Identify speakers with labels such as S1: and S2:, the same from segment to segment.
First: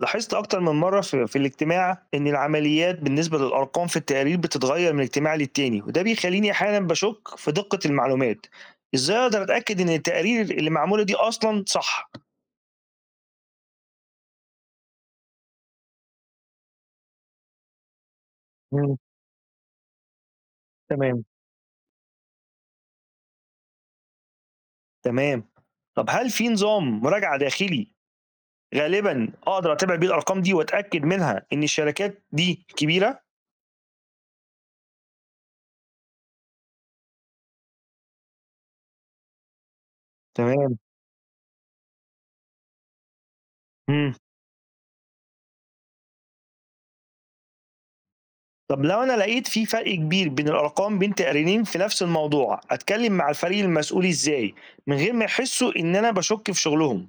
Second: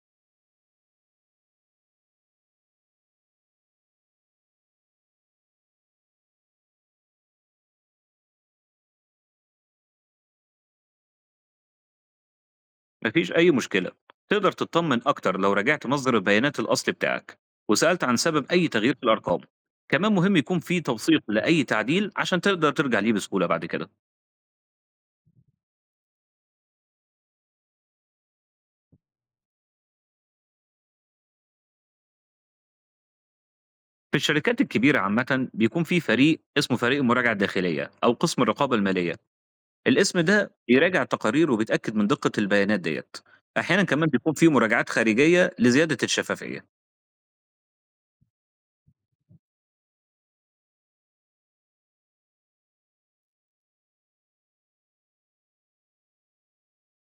S1: لاحظت أكتر من مرّة في الاجتماع إن العمليات بالنسبة للأرقام في التقارير بتتغيّر من اجتماع للتاني، وده بيخلّيني أحيانًا باشُك في دقة المعلومات، إزاي أقدر أتأكد إن التقارير اللي معمولة دي أصلًا صح؟
S2: مفيش أي مشكلة. تقدر تطمن أكتر لو راجعت مصدر البيانات الأصلي بتاعك وسألت عن سبب أي تغيير
S1: إمم،
S2: في الأرقام. كمان مهم يكون في توثيق
S1: تمام.
S2: لأي تعديل عشان تقدر ترجع ليه بسهولة بعد كده.
S1: تمام، طب هل في نظام مراجعة داخلي غالبًا أقدر أتابع بيه الأرقام دي وأتأكد منها إن الشركات دي كبيرة؟
S2: في الشركات الكبيرة عامة بيكون في فريق اسمه فريق المراجعة الداخلية أو قسم الرقابة المالية. الاسم ده
S1: تمام،
S2: بيراجع التقارير وبيتأكد من دقة البيانات ديت. أحيانا كمان
S1: إمم.
S2: بيكون في مراجعات خارجية لزيادة الشفافية.
S1: طب لو أنا لقيت في فرق كبير بين الأرقام بين تقريرين في نفس الموضوع، أتكلم مع الفريق المسؤول إزاي من غير ما يحسوا إن أنا باشُك في شغلهم؟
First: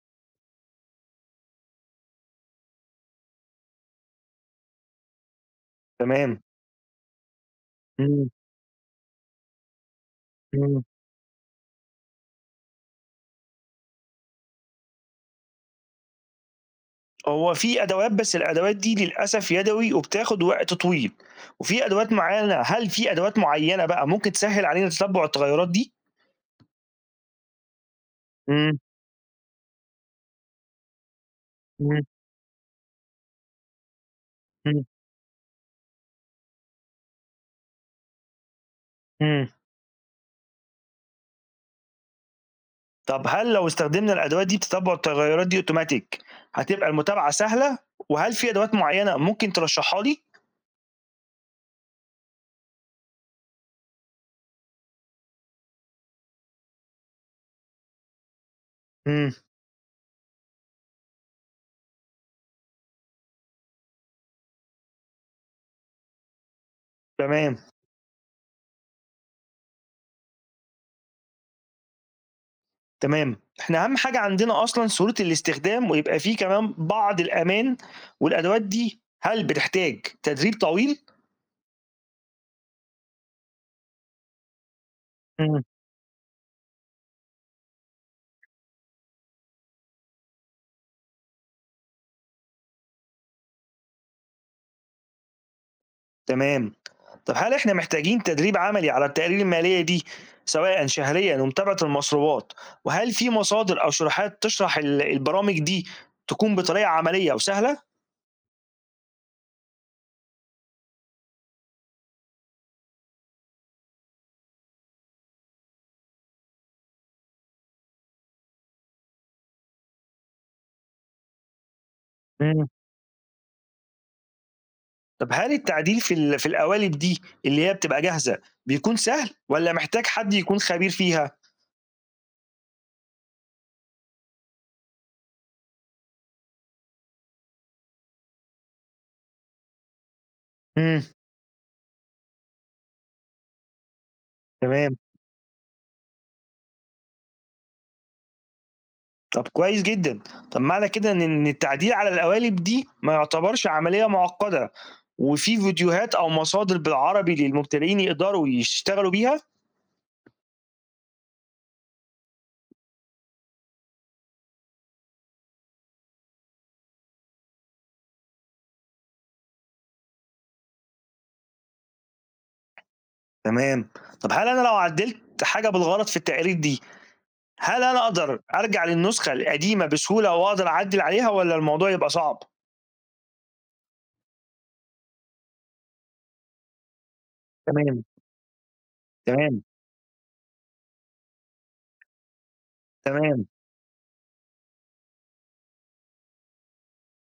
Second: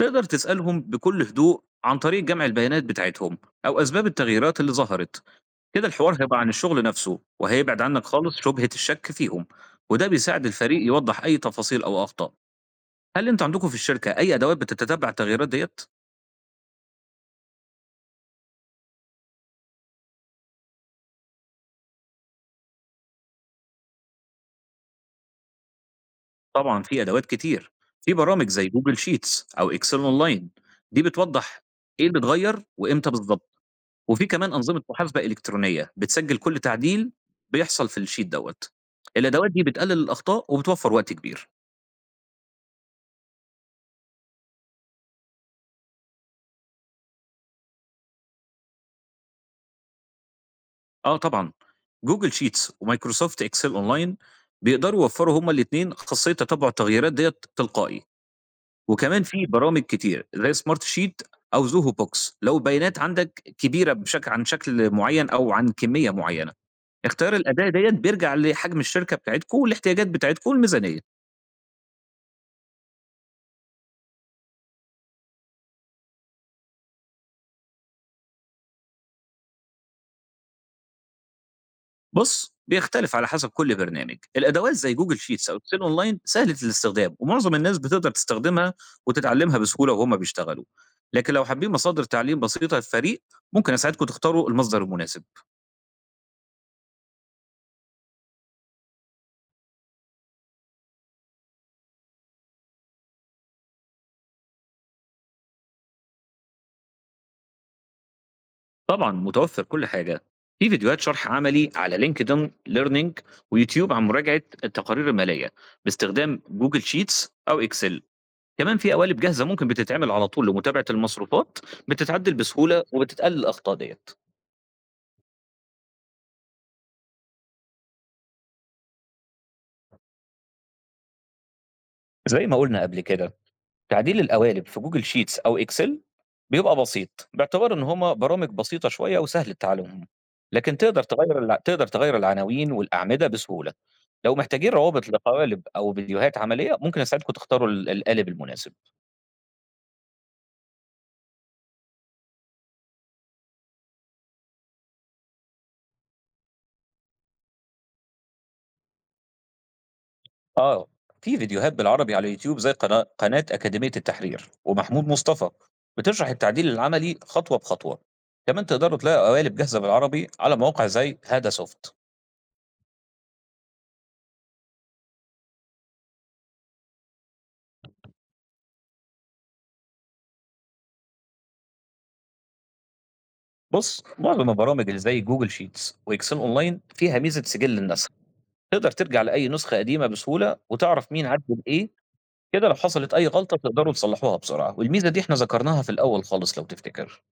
S2: تقدر تسألهم بكل هدوء عن طريق جمع البيانات بتاعتهم أو أسباب التغييرات اللي ظهرت. كده الحوار هيبقى
S1: تمام،
S2: عن الشغل نفسه، وهيبعد عنك
S1: إمم،
S2: خالص شُبهة الشك فيهم، وده بيساعد الفريق
S1: إمم.
S2: يوضّح أي تفاصيل أو أخطاء. هل أنتم عندكم في الشركة أي أدوات بتتتبع التغييرات ديّة؟
S1: هو في أدوات، بس الأدوات دي للأسف يدوي وبتاخد وقت طويل، وفي أدوات معيّنة هل في أدوات معيّنة بقى ممكن تسهّل علينا تتبُّع التغيُّرات دي؟
S2: طبعًا في أدوات كتير، في برامج زي
S1: إمم،
S2: Google Sheets أو Excel Online. دي بتوضّح
S1: إمم،
S2: إيه اللي اتغيّر وإمتى بالضبط، وفي كمان أنظمة
S1: إمم،
S2: محاسبة إلكترونية بتسجّل كل تعديل بيحصل في الsheet دوّة.
S1: إمم.
S2: الأدوات دي بتقلل الأخطاء وبتوفّر وقت كبير.
S1: طب هل لو استخدمنا الأدوات دي بتتبُّع التغيُّرات دي أوتوماتيك هتبقى المتابعة سهلة؟ وهل في أدوات معيّنة ممكن ترشّحها لي؟
S2: آه طبعًا، جوجل شيتس ومايكروسوفت إكسل أونلاين بيقدروا يوفّروا هُم الاتنين خاصية تتبُّع التغييرات ديّة تلقائي، وكمان
S1: إمم،
S2: في برامج كتير زي سمارت شيت أو زوهو بوكس. لو البيانات عندك كبيرة بشك عن شكل معيّن أو عن كمية معيّنة، اختيار
S1: تمام.
S2: الأداة ديّة بيرجع لحجم الشركة بتاعتكم والاحتياجات بتاعتكم والميزانية.
S1: تمام، إحنا أهم حاجة عندنا أصلًا سهولة الاستخدام، ويبقى في كمان بعض الأمان، والأدوات دي هل بتحتاج تدريب طويل؟
S2: بُص، بيختلف على حسب كل برنامج. الأدوات زي Google Sheets أو
S1: إمم،
S2: Excel Online سهلة الاستخدام، ومعظم الناس بتقدر تستخدمها وتتعلمها بسهولة وهُم بيشتغلوا. لكن لو حابين مصادر تعليم بسيطة للفريق، ممكن أساعدكم تختاروا المصدر المناسب.
S1: تمام. طب هل إحنا محتاجين تدريب عملي على التقارير المالية دي سواء شهريًا ومتابعة المصروفات، وهل في مصادر أو شروحات تشرح البرامج دي تكون بطريقة عملية وسهلة؟
S2: طبعًا متوفر كل حاجة، في فيديوهات شرح عملي على LinkedIn Learning وYouTube عن مراجعة التقارير المالية باستخدام Google Sheets أو Excel. كمان في قوالب جاهزة ممكن بتتعمل على طول لمتابعة المصروفات، بتتعدل
S1: إمم.
S2: بسهولة وبتقلل الأخطاء ديّة.
S1: طب هل التعديل في القوالب دي اللي هي بتبقى جاهزة بيكون سهل والّا محتاج حد يكون خبير فيها؟
S2: زي ما قُلنا قبل كده. تعديل القوالب في جوجل شيتس أو إكسل بيبقى بسيط باعتبار إن هما برامج بسيطة شوية وسهل التعلم، لكن
S1: إمم،
S2: تقدر تغير العناوين والأعمدة بسهولة. لو محتاجين
S1: تمام.
S2: روابط لقوالب أو فيديوهات عملية ممكن أساعدكم تختاروا القالب المناسب.
S1: طب كويس جدًا، طب معنى كده إن التعديل على القوالب دي ما يعتبرش عملية معقدة، وفي فيديوهات أو مصادر بالعربي للمبتدئين يقدروا يشتغلوا بيها؟
S2: آه، في فيديوهات بالعربي على يوتيوب زي قناة أكاديمية التحرير ومحمود مصطفى بتشرح التعديل العملي خطوة بخطوة. كمان تقدروا تلاقوا قوالب جاهزة بالعربي على مواقع زي هذا سوفت.
S1: تمام، طب هل أنا لو عدّلت حاجة بالغلط في التقارير دي، هل أنا أقدر أرجع للنسخة القديمة بسهولة وأقدر أعدّل عليها والّا الموضوع يبقى صعب؟
S2: بص، معظم البرامج اللي زي جوجل شيتس واكسل اونلاين فيها ميزه سجل
S1: تمام،
S2: النسخ. تقدر ترجع لاي
S1: تمام،
S2: نسخه قديمه بسهوله وتعرف مين عدل ايه. كده لو حصلت اي
S1: تمام،
S2: غلطه تقدروا تصلحوها بسرعه، والميزه دي احنا ذكرناها في الاول خالص لو تفتكر.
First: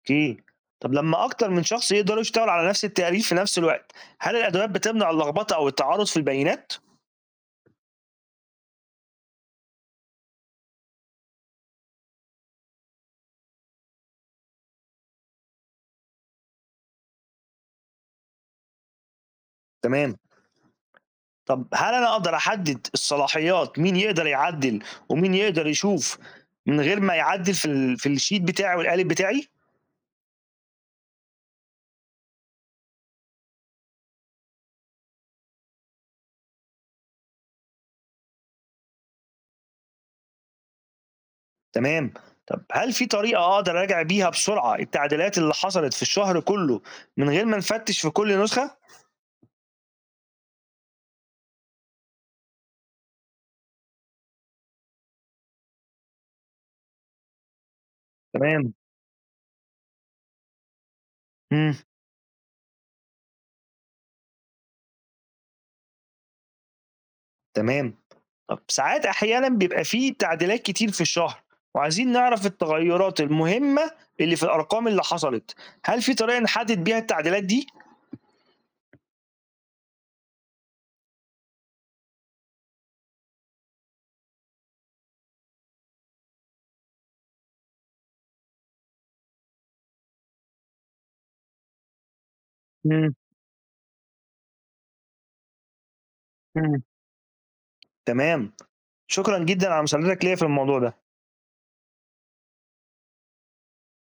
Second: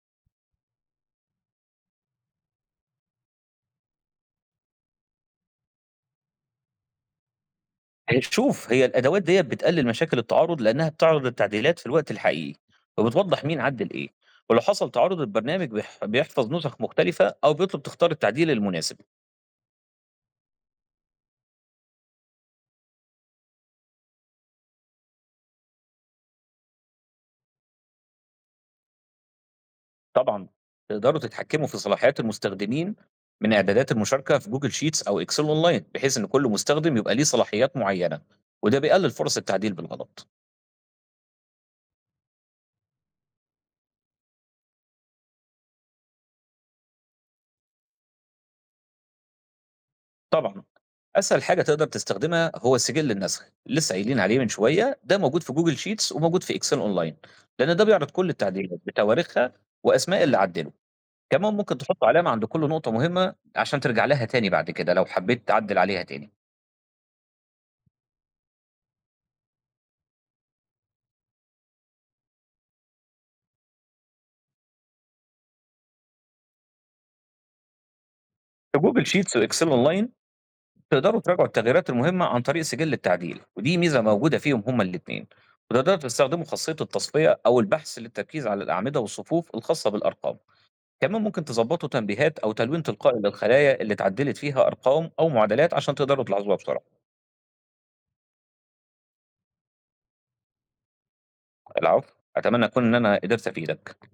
S1: أوكي. طب لمّا أكتر من شخص يقدروا يشتغلوا على نفس التقارير في نفس الوقت، هل الأدوات بتمنع اللخبطة أو التعارض في البيانات؟
S2: يعني شوف، هي الادوات ديت بتقلل مشاكل التعارض لانها بتعرض التعديلات في الوقت الحقيقي وبتوضح مين عدل ايه، ولو حصل تعارض البرنامج بيحفظ نسخ مختلفه او بيطلب تختار التعديل المناسب.
S1: تمام. طب هل أنا أقدر أحدد الصلاحيات مين يقدر يعدّل ومين يقدر يشوف من غير ما يعدّل في الsheet بتاعي والقالب بتاعي؟
S2: طبعًا، تقدروا تتحكموا في صلاحيات المستخدمين من إعدادات المشاركة في Google Sheets أو Excel Online، بحيث إن كل مستخدم يبقى ليه صلاحيات معيّنة، وده بيقلل فرص التعديل بالغلط.
S1: تمام. طب هل في طريقة أقدر أراجع بيها بسرعة التعديلات اللي حصلت في الشهر كُلّه من غير ما نفتّش في كل نسخة؟
S2: طبعًا، أسهل حاجة تقدر تستخدمها هو سجل النسخ، اللي لسه قايلين عليه من شوية، ده موجود في Google Sheets وموجود في Excel Online، لأن ده بيعرض كل
S1: تمام،
S2: التعديلات بتواريخها وأسماء اللي عدّلوا. كمان
S1: إمم،
S2: ممكن تحطوا علامة عند كل نقطة مهمة عشان ترجع لها تاني بعد كده لو حبيت تعدّل عليها تاني.
S1: تمام. طب ساعات أحيانًا بيبقى في تعديلات كتير في الشهر وعايزين نعرف التغيُّرات المهمة اللي في الأرقام اللي حصلت، هل في طريقة نحدد بيها التعديلات دي؟
S2: في Google Sheets وExcel Online تقدروا تراجعوا التغييرات المهمة عن طريق سجل التعديل، ودي ميزة موجودة فيهم هما الاتنين، وتقدروا تستخدموا خاصية التصفية أو البحث للتركيز على الأعمدة والصفوف الخاصة بالأرقام. كمان ممكن تظبطوا تنبيهات أو تلوين
S1: إمم،
S2: تلقائي للخلايا اللي اتعدلت فيها أرقام أو معادلات عشان تقدروا تلاحظوها بسرعة.
S1: إمم، تمام. شكرًا جدًا على مساعدتك ليّا في الموضوع ده.
S2: العفو، أتمنى أكون إن أنا قدرت أفيدك.